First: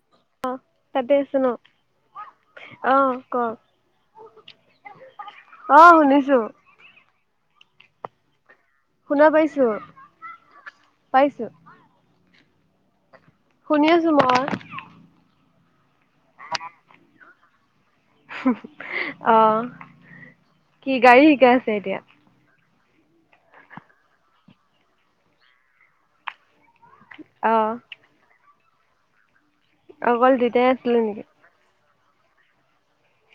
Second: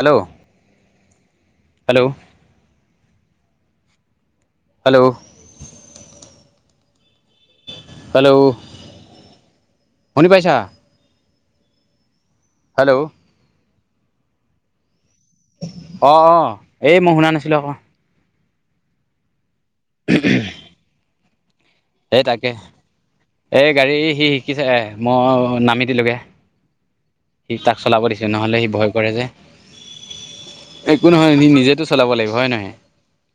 Hello আহ তাতে আছো ন, হেল্ল' আহ ক হেল্ল' অ' শুনিছো। হেল্ল' শুনা পাইছো, শুনি পাইছা পাইছো। হেল্ল' শুনি আছো মই। অ' অ' এই মই শুনা নাছিলো আকৌ। অ'। [inaudible] [unintelligible] এ তাকেই, এ গাড়ী সি শিকিছে এ মই নামি দিলোগে। সি অ তাক চলাব দিছো, নহলে সি ভয় কৰে যে। অকল দুতাই আছিলে নেকি? টো চলাব লাগিব হয় নহয়ে।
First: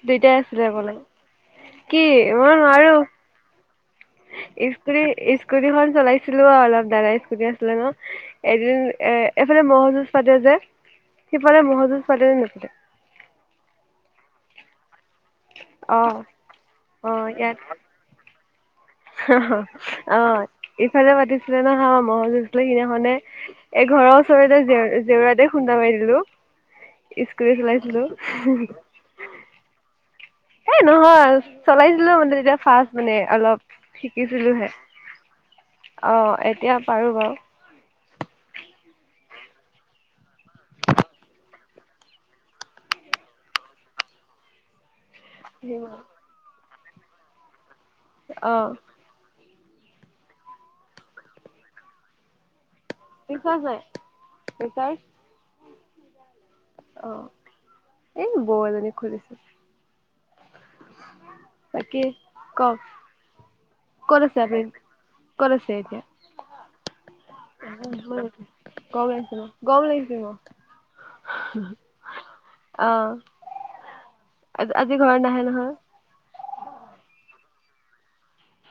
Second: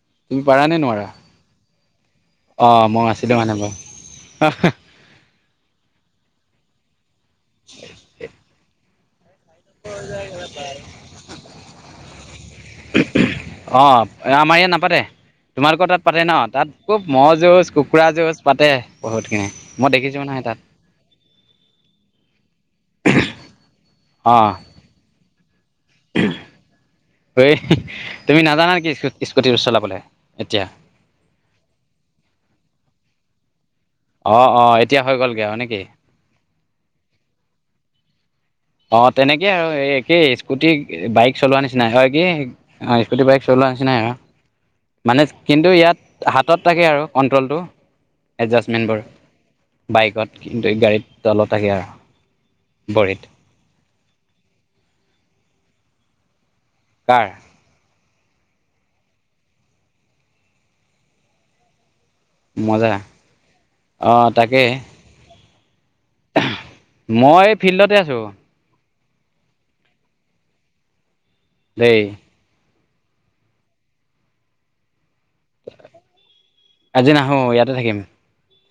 দুইটাই চিলাবলে লাগিব, কি মই অঁ মই নোৱাৰোঁ। আছিলোঁ মানে বাৰু স্কুটি স্কুটিখন চলাইছোঁ। চলাইছিলোঁ অলপ দাদাই স্কুটি আছিলে ন এদিন এ এইফালে ম'হ যুঁজ পাতে যে সিফালে ম'হ যুঁজ পাতে যে নেপাতে। অ' আমাৰ ইয়াত নাপাতে। তোমালোকৰ তাত পাতে ন তাত খুব অ ম'হৰ ইয়াত যুঁজ, কুকুৰা যুঁজ পাতে বহুতখিনি মই দেখিছোঁ নহয় অ', তাত। ইফালে পাতিছিলে নহয় মহ যোঁজ সেই ঘনে এঘৰৰ অঁ ওচৰতে জে জেউৰাতে খুন্দা মাৰি দিলোঁ। হেই তুমি নাজানা নেকি স্কুটিৰ চলাবলৈ। এতিয়া এই নহয় চলাইছিলোঁ মানে এতিয়া ফাৰ্ষ্ট মানে অলপ। অ শিকিছিলোঁ অ হে এতিয়া হৈ গ'লগে আৰু নেকি অ' এতিয়া পাৰোঁ বাৰু। অ' তেনেকে আৰু একেই স্কুটি বাইক চলোৱাৰ নিচিনাই হয় কি অ' স্কুটি বাইক চলোৱাৰ নিচিনাই আৰু [unintelligible] মানে কিন্তু ইয়াত হাতত থাকে আৰু কণ্ট্ৰলটো অ', এডজাষ্টমেণ্ট বোৰৰ বাইকত কিন্তু গাড়ীত তলত থাকে আৰু বৰিত লিখা যায় এই তাই কাৰ এই বৌ এজনীক খোজিছিলে। তাকি ক'ক মজা অ ক'ত আছে তাকে আপুনি ক'ত আছে এতিয়া। মই এই ফিল্ডতে আছোঁ। গৰম লাগিছে মোৰ, গৰম লাগিছে মোৰ দেই আহ আজি ঘৰত নাহে নহয়। অ' ইয়াতে থাকিম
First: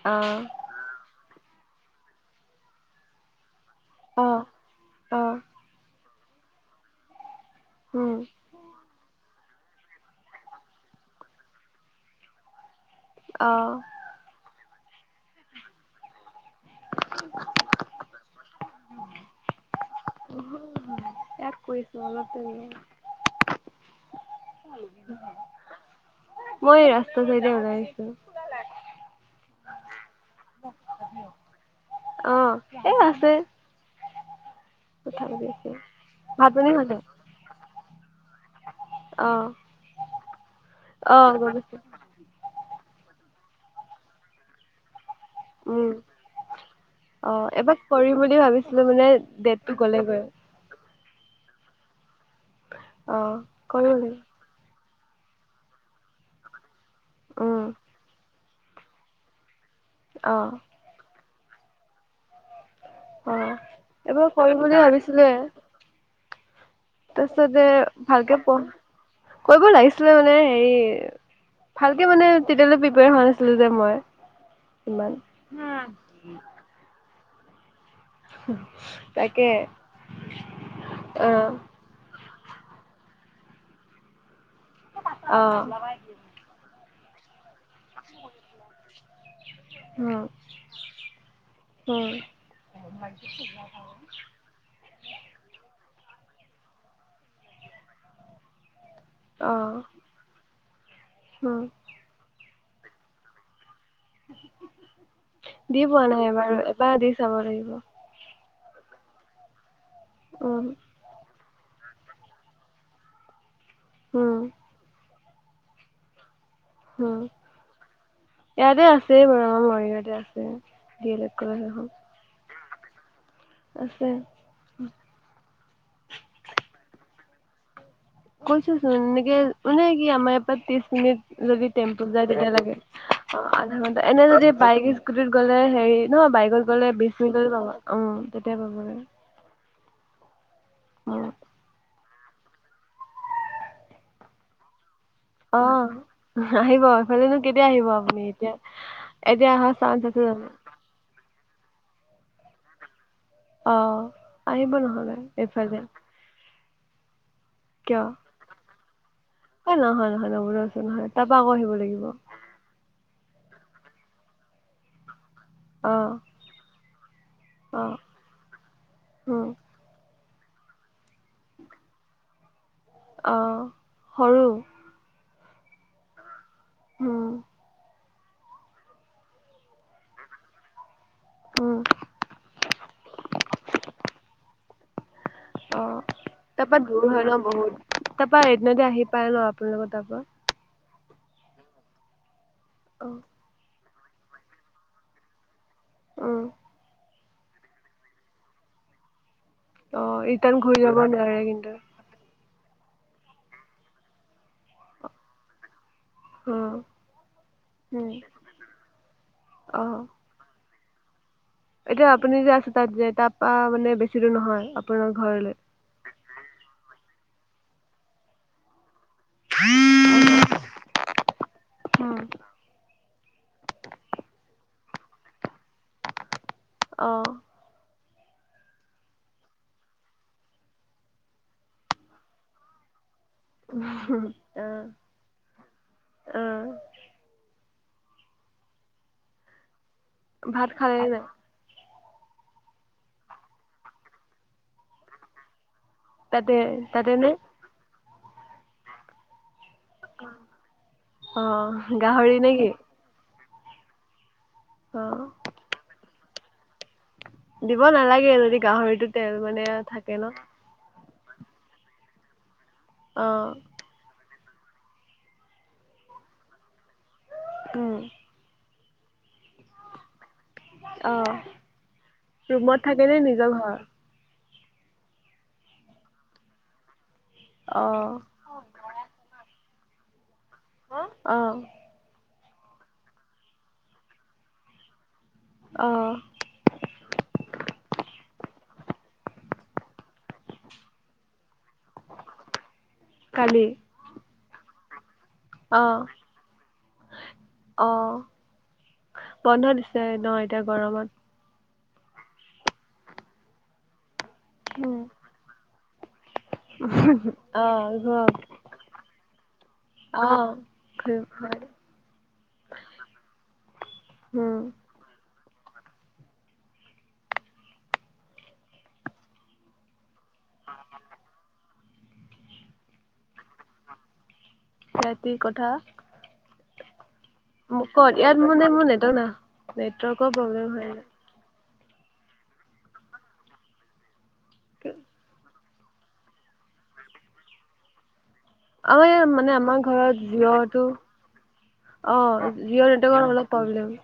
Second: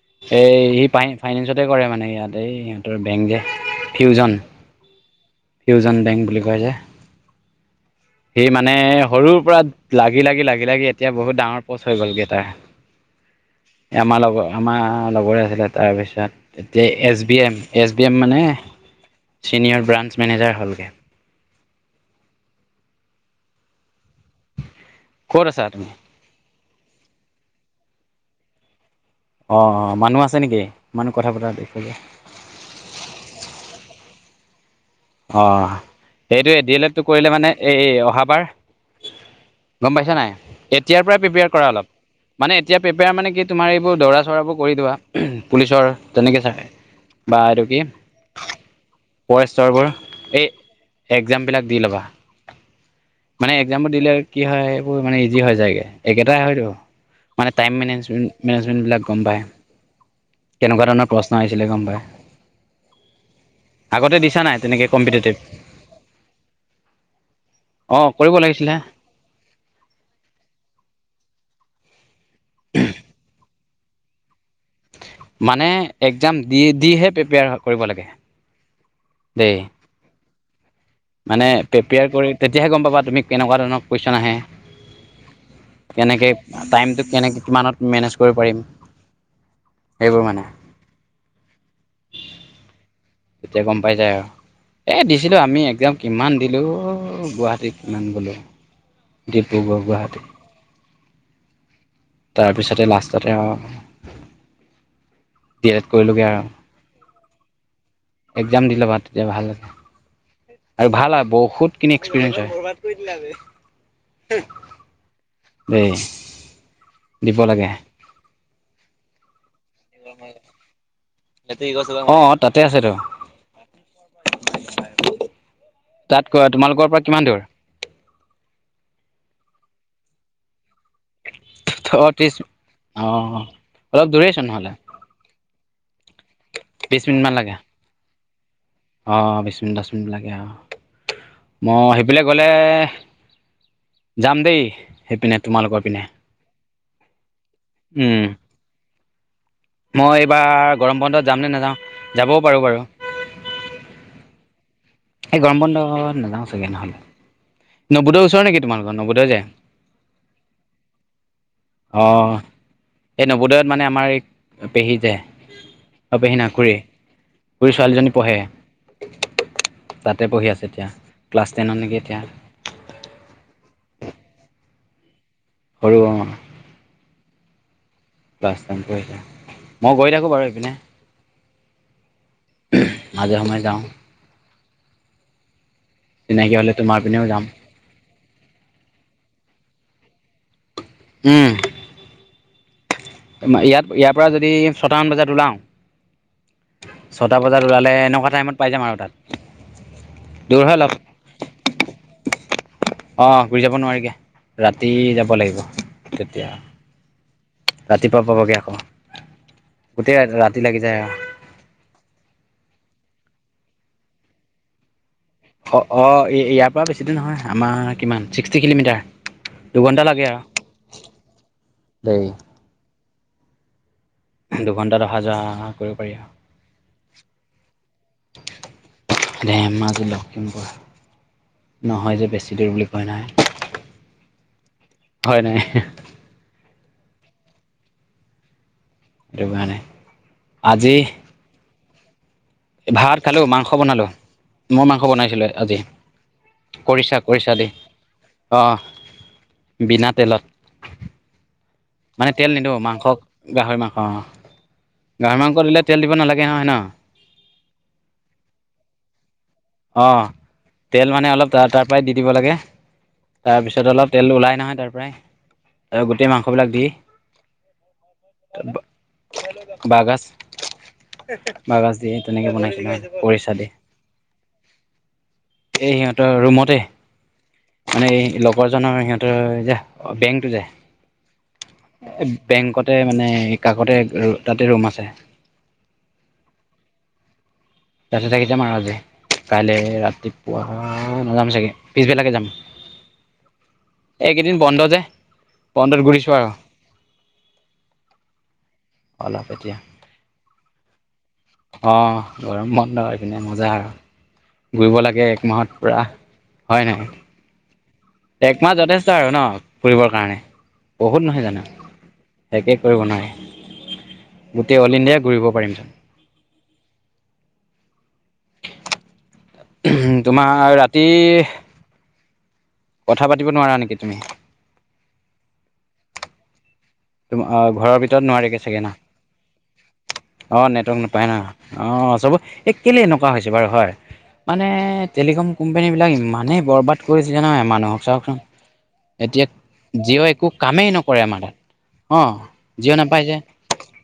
অ'। এই সি পায়হি ফাইনেন্স তে কৰে মানে ইয়াত এই সিহঁতৰ বেংক যে ফিউজন, অ', অ', ফিউজন বেংক বুলি কয় যে উম। সি মানে সৰুৰ পৰা লাগি লাগি লাগি লাগি এতিয়া বহুত ডাঙৰ পচ হৈ গলগেই তাৰ। অ', আমাৰ লগৰ আমাৰ লগৰে আছিলে, তাৰপিছত এতিয়া S B M, S B M মানে চিনিয়ৰ ব্ৰাঞ্চ মেনেজাৰ হ'ল গে। তাক কৰিছোঁ অলপ ৰখ ক'ত আছা তুমি? মই এই ৰাস্তা চাইতে ওলাই আহিছোঁ। অ' অ' মানুহ আছে নেকি? মানুহ কথা পতা দেখে যে অ' এই আছে। কথা পাতি আছে। অ' সেইটো ভাত পানী ডি এ লেড খালে? টো কৰিলে মানে এই এই অ' ভাবাৰৰ অ', গ'ম পাইছা নাই এতিয়াৰ পৰাই অ', প্ৰিপিয়াৰ গম কৰা পাইছোঁ। অলপ মানে এতিয়া প্ৰিপিয়াৰ মান কি তোমাৰ এইবোৰ দৰা চৰাবোৰ কৰি থোৱা। উম, অ' বা এইটো কি এবাক কৰিম বুলি ভাবিছিলোঁ মানে ডেটটো গ'লে দিবয়ে। এক্সাম বিলাক দি ল'বা। এহশ মানে এক্সাম বোৰৰ দিলে আৰু কি হয়। বোৰৰ মানে ইজি হয় যায়গে, একেটাই হয়তো মানে উম, টাইম মেনেজমেন্ট মেজেণ্টবিলাক গম পায়, অ', কেনেকুৱা ধৰণৰ প্ৰশ্ন আহিছিলে গম পাই। অ'। আগতে এইবাৰ দিছা কৰিম নাই বুলি তেনেকা ভাবিছিলোৱে কম্পিটিটিভ? তাৰপিছতে ভালকে লাগিছিলে পঢ় কৰিব লাগিছিলে মানে হেৰি ভালকে মানে তেতিয়ালৈ প্ৰিপীয়াৰ হোৱা নাছিলো যে মই। ইমান। মানে এক্জাম দি দিহে প্ৰিপেয়াৰ কৰিব লাগে। তাকে, দেই মানে আহ প্ৰিপেয়াৰ কৰি তেতিয়ে গম পাবা তুমি কেনেকুৱা ধৰণৰ কুৱেশ্যন আহ আহে। কেনেকে টাইমটো কেনেক কিমানত মেনেজ কৰিব পাৰিম। সেইবোৰ উম মানে হম, তেতিয়া গম পাই যায় আৰু এ দিছিলো আমি এক্জাম কিমান দিলোঁ গুৱাহাটী কিমান গ'লোঁ আহ ডিব্ৰুগড়, গুৱাহাটী উম, তাৰপিছতে লাষ্টতে অৰু দি পোৱা কৰিলোঁগৈ নাই আৰু বাৰু এবাৰ দি চাব লাগিব। একজাম দিলবা তেতিয়া ভাল লাগে উম আৰু ভাল আৰু বৌ বহুতখিনি এক্সপিৰিয়েঞ্চ হয়। হম, দে [unintelligible] উ ইয়াতে আছে বাৰ আমাৰ [unintelligible] তে আছে দখ [unintelligible] অ তাতে আছে তো, তাত কোৱা তোমালোকৰ পৰা কিমান দূৰ? কৈছোচোন উনে কি আমাৰ [unintelligible] যদি [unintelligible] অ যায় ত্ৰিছ তেতিয়া লাগে অ আধা ঘন্টা অলপ এনে দূৰেইচোন যদি নহ'লে বাইক স্কুটিত গ'লে হেৰি [unintelligible] বাইকত গলে বিছ মিনিটমান [unintelligible] লাগে পাব উ। অ বিশ মিনিট দহ মিনিট লাগে আৰু, উম মই সেই বোলে গলে যাম দেই সেইপিনে তোমালোকৰ অ', পিনে আহিব এইফালেনো কেতিয়া আহিব আপুনি উম এতিয়া? এতিয়া অহা চান্স মই আছে জানো? এইবাৰ গৰম বন্ধত যাম নে নাযাওঁ? যাবও পাৰো বাৰু। অ আহিব নহয়। সেই গৰম বন্ধ নাযাও চাগে নহ'লে। কিয় নৱোদয়ৰ ওচৰ নেকি তোমালোকৰ নৱোদয় যে অ, নহয় নহয় ন [unintelligible] নহয় তাপা আকৌ [unintelligible] লাগিব। অঁ এই নৱোদয়ত মানে আমাৰ এই পেহী যে অ', পেহী না খুৰী সৰু অ', ছোৱালীজনী পঢ়ে উম, তাত তাতে পঢ়ি আছে এতিয়া ক্লাছ টেনত নেকি এতিয়া। অ সৰু? হৰু অ। আহ। পাই কৰি মই গৈ থাকো বাৰু ইপিনে উম মাজে সময়ে যাওঁ অ চিনাকি হ'লে তাপা তোমাৰ দূৰ হয় পিনেও ন যাম বহুত তাপা এদিনতে আহি পাই ন আপোনালোকৰ তাপা উম অ'। ইয়াত ইয়াৰ পৰা যদি ছটামান বজাত ওলাও উম, ছটা বজাত ওলালে এনেকুৱা টাইমত পাই যাম আৰু তাত অৰিটান দূৰ হয় ঘূৰি অলপ যাব নোৱাৰে কিন্তু আহ ঘূৰি যাব নোৱাৰেগে ৰাতি যাব লাগিব তেতিয়া অ', উম, ৰাতিপুৱা পাবগে আকৌ অ'। গোটেই ৰাতি লাগি যায় এতিয়া আপুনি যে আছে তাত যে তাপা মানে বেছি দূৰ নহয় আপোনাৰ ঘৰলৈ। অ অ ইয়াৰ পৰা বেছিদিন নহয় আমাৰ কিমান ছিক্সটি কিলোমিটাৰ দু ঘণ্টা লাগে আ [unintelligible] দুঘন্টাত অহা যোৱা কৰিব পাৰি আৰু অ', অ', ধেমাজি লখিমপুৰ নহয় যে বেছি দূৰ বুলি কয় নহয় আহ হয় নাই আহ [unintelligible] ভাত আজি খালে নাই ভাত খালো মাংস বনালো মই মাংস বনাইছিলো আজি তাতে তাতে নে আহ বিনা তেলত অ', মানে গাহৰি তেল নে কি? নিদওঁ মাংসক গাহৰি মাংস অ অ', গাহৰি মাংস দিলে তেল দিব নালাগে নহয় ন দিব নালাগে যদি গাহৰিতো তেল মানে থাকে অঁ ন তেল মানে অলপ তাপাই দি দিব লাগে অ', তাৰপিছত অলপ তেল ওলাই তাৰ তাৰ পৰাই আৰু গোটেই মাংস বিলাক দি উম। বাহগাছ অ', বাহগাছ। তেনেকে ৰুমত বনাইছিলো থাকে নে নিজৰ খৰিচা দি। ঘৰ? এ সিহঁতৰ ৰুমতে। মানে অ', লগৰ জনৰ সিহঁতৰ যে বেং যায় অ', বেংকতে মানে কাষতে তাতে ৰুম আছে। অ', তাতেই থাকি যাম আৰু আজি কাইলে ৰা ৰাতিপুৱা নাযাম চাগে পিছবেলাকে যাম। কালি এক কেইদিন বন্ধ যে অ', বন্ধত ঘূৰিছো আৰু। অ', অলপ বন্ধ এতিয়া দিছে ন এতিয়া গৰমত। অ', গৰম বন্ধ কিনে মজা আৰু। ঘুৰিব অ', লাগে এক মাহত পুৰা হয় নাই? ঘূৰক। একমাহ যথেষ্ট আৰু ন ফুৰিবৰ কাৰণে অ', ঘূৰিব বহুত নহয় জানো। পাৰি একে কৰিব নাই উম, গোটেই অল ইণ্ডিয়া ঘূৰিব পাৰিম চোন। তোমাৰ ৰাতি কথা পাতিব নোৱাৰা নেকি তুমি? ৰাতি কথা তো ঘৰৰ ক'ত ভিতৰত ইয়াত নোৱাৰি কে মানে চাগে মোৰ ন নেটৱৰ্ক না নেটৱৰ্কৰ অ, প্ৰব্লেম হৈ নেটৱৰ্ক যায়। নোাপায় ন। অ', চব এক কেলে এনেকুৱা হৈছে বাৰু হয় মানে টেলিকম কোম্পানীবিলাক ইমানেই বৰবাদ কৰিছে নহয় মানুহক চাওকচোন। আমাৰ ইয়াত এতিয়া মানে আমাৰ ঘৰত জিঅ একো জিঅ'টো কামেই নকৰে মানে। অ জিঅ' অলপ প্ৰব্লেম [inaudible]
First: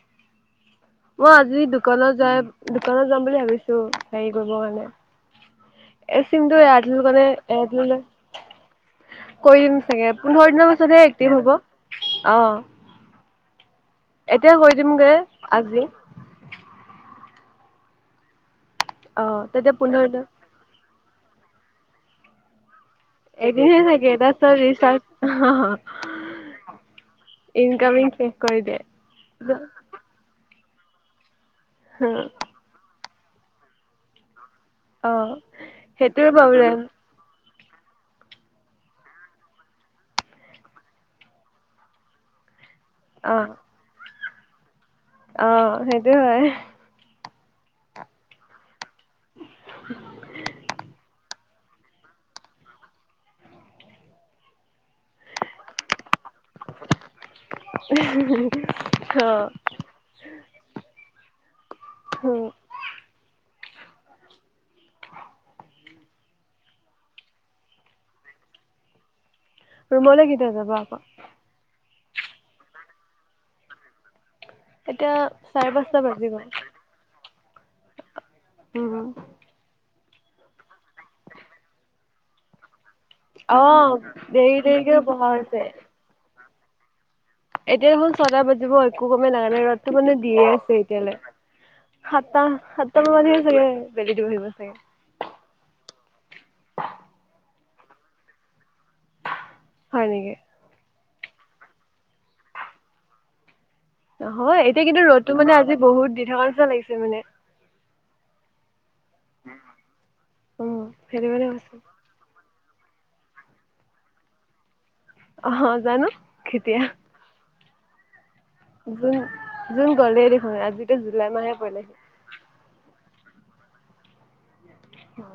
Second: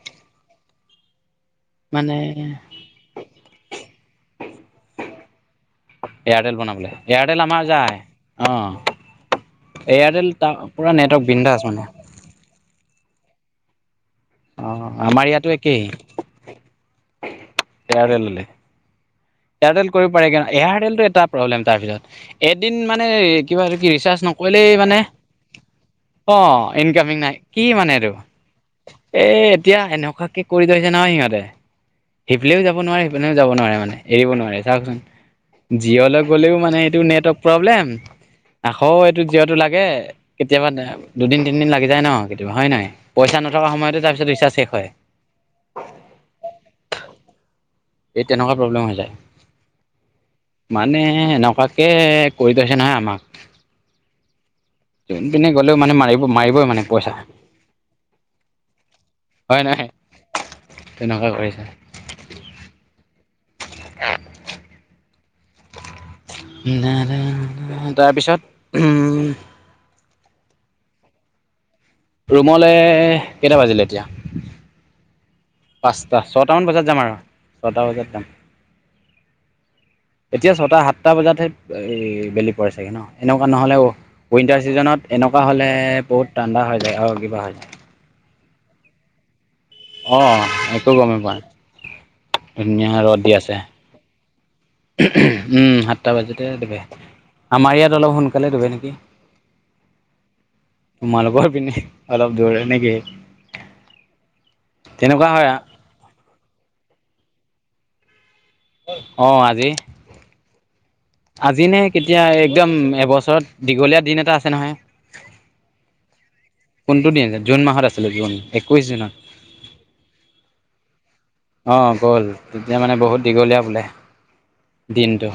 মই আজি দোকানত যাই মানে দোকানত যাম বুলি ভাবিছো হেৰি কৰিব কাৰণে। এ এয়াৰটেল চিনটো এৰা বনাবলৈ দল কাৰণে এয়াৰটেল আমাৰ এৰা যায় দিলে অঁ [inaudible] কৰিম চাগে এয়াৰটেল তাৰ পোন্ধৰ দিনৰ পূৰা পিছতহে নেটৱৰ্ক এক্টিভ হ'ব, বিন্দাছ মানে অ' - - এতিয়া কৈ অঁ দিমগৈ আমাৰ ইয়াতো আজি। এাৰেললে [inaudible] অ', তেতিয়া এয়াৰটেল পোন্ধৰ কৰিব দিন পাৰে ক এয়াৰটেলটো এটা প্ৰব্লেম তাৰ পিছত এদিন মানে কিবা একদিনহে থাকে ৰিচাৰ্জ তাৰপিছত নকৰিলেই মানে ৰিচাৰ্জ অ ইনকামিং নাই কি ইনকামিং মানেটো শেষ কৰি দিয়ে। এ এতিয়া এনেকুৱ কে কৰি থৈছে নহয়। সিহঁতে সিফালেও যাব নোৱাৰে, এইপিনেও যাব নোৱাৰে মানে এৰিব নোৱাৰে। চাওঁকচোন, অ জিঅ'লৈ সেইটোৱে গ'লেও মানে প্ৰব্লেম এইটো নেটৱৰ্ক প্ৰব্লেম। আকৌ এইটো জিঅ'টো লাগে, কেতিয়াবা দুদিন তিনিদিন লাগি যায় ন কেতিয়াবা হয়ে নহয় অ পইচা নথকা সময়তঝ তাৰপিছত ৰিচাৰ্জ শেষ হয়। অ' সেইটোৱে হয়। এই তেনেকুৱা প্ৰব্লেম হৈ যায় মানে এ এনেকুৱাকে কৰি থৈছে নহয় আমাক যোনপিনে গ'লেও মানে মাৰিব মাৰিবই মানে পইচা। অ হয় নাই, তেনেকুৱাই কৰিছে। উম আহ নাই না তাৰপিছত উম। ৰুমলৈ কেতিয়া যাব আকৌ। ৰুমলে কেইটা বাজিলে এতিয়া। এতিয়া চাৰে পাঁচটা, বাজি গ'ল। ছয়টামান বজাত যাম আৰু ছয়টা বজাত যাম। উম এতিয়া ছটা, সাতটা বজাতহে এই বেলি পৰে চাগৈ ন। এনেকুৱা অ নহ'লে দেৰি উইণ্টাৰ দেৰিকে ছিজনত বহা এনেকুৱা হৈছে। হ'লে বহুত ঠাণ্ডা হৈ যায় আৰু কিবা হৈ যায় এতিয়া দেখোন ছয়টা বাজিব একো কমে লাগা নাই। এইটো মানে অঁ দিয়ে আছে, একো এতিয়ালৈ গমেই পোৱা নাই সাতটা ধুনীয়া সাতটা ৰ'দ দি মানান আছে চাগে বেলি উম, সাতটা বাজোতে দোবে আমাৰ ইয়াত অলপ সোনকালে দোবে নেকি? হয় নেকি? তোমালোকৰ পিনে অলপ দূৰ নেকি? নহয় এতিয়া কিন্তু তেনেকুৱা ৰ'দটো হয় মানে আজি বহুত দি থকা নিচা লাগিছে মানে অহ আজি। উম সেইটো কাৰণে আজি কৈছো। নে কেতিয়া একদম এবছৰত দীঘলীয়া দিন এটা আছে নহয়। অহ জানো কেতিয়া কোনটো দিন জুন মাহত আছিলে জুন একৈছ জুনত জুন জুন গ'লেই দেখোন আজিতো জুলাই মাহে অঁ পৰিলেহি। গ'ল তেতিয়া মানে বহুত দীঘলীয়া বোলে দিনটো।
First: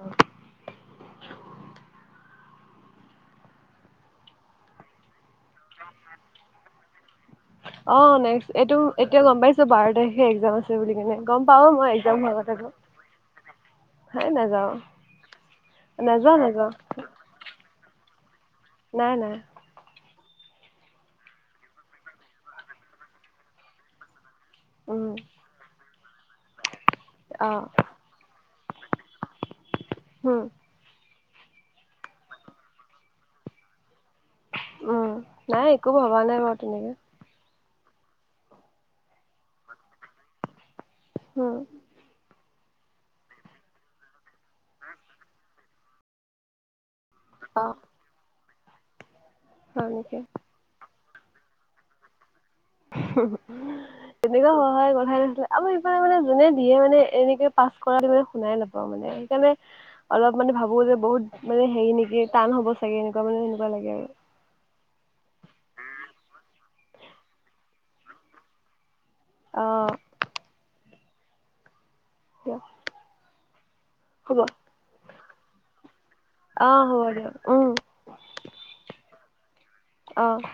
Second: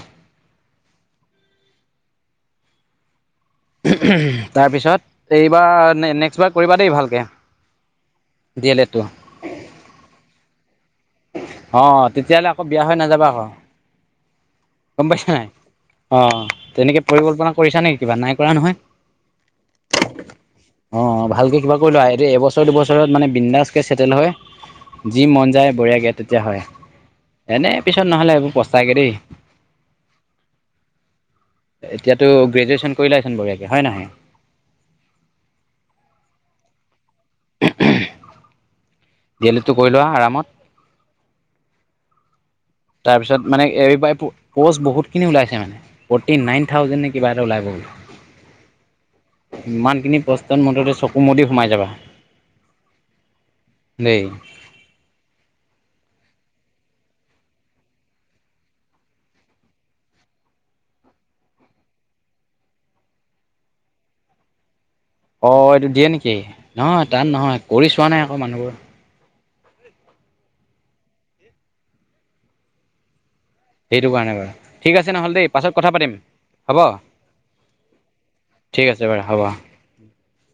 তাৰপিছত এইবাৰৰ নেক্সট বাৰ কৰিবা দেই ভালকে। অ' নেক্স ডি এইটো এল এডটো এতিয়া গ'ম পাইছোঁ। বাৰ তাৰিখে এক্সাম আছে। আছে বুলি কেনে গ'ম পাওঁ মই অ' এক্সাম হোৱা তেতিয়াহ'লে আগত আকৌ বিয়া হৈ নাযাবা আকৌ হেই নযাওঁ। গম পাইছা নাই অ' তেনেকে পৰিকল্পনা কৰিছা নেকি কিবা নাই কৰা নহয়। নাই নাই অ' ভালকে কিবা কৰি লোৱা এই এবছৰ দুবছৰত মানে বিন্দাস কে চেটেল হয়। উম যি মন যায় বঢ়িয়াকে তেতিয়া হয়। এনে পিছত নহ'লে এইবোৰ প্ৰচ যাগেদেই হ'ম এতিয়াতো গ্ৰেজুৱেচন কৰিলা চোন বঢ়িয়াকে হয়ে নহয়। উম, নাই একো ভবা নাই বাৰ তেনেকে। [unintelligible] ডি এ লেডটো কৰি লোৱা আৰামত। অ' তাৰপিছত মানে বহুতখিনি ওলাইছে মানে ফৰটি নাইন থাউজেন্ড নেকি। কিবা এটা অ ওলাই গ'ল। হয় ইমানখিনি নেকি প্'ষ্টত মুঠতে চকু মুদি সোমাই যাবা। দেই তেনেকুৱা হোৱা হয় কথাই নাছিলে আমাৰ এইফালে মানে যোনে দিয়ে মানে এনেকে পাছ কৰা দি মানে শুনাই নাপাওঁ মানে সেইকাৰণে অলপ মানে ভাবোঁ যে বহুত মানে হেৰি নেকি টান হ'ব চাগে এনেকুৱা মানে সেনেকুৱা লাগে আৰু অ' এইটো দিয়ে নেকি নহয় তাত নহয় কৰি চোৱা নাই আকৌ মানুহবোৰ। আহ দিয়া। সেইটো কাৰণে বাৰু, ঠিক আছে নহ'ল দেই পাছত কথা পাতিম। অ হ'ব। দিয়ক উম ঠিক আছে বাৰু হ'ব। অহ'।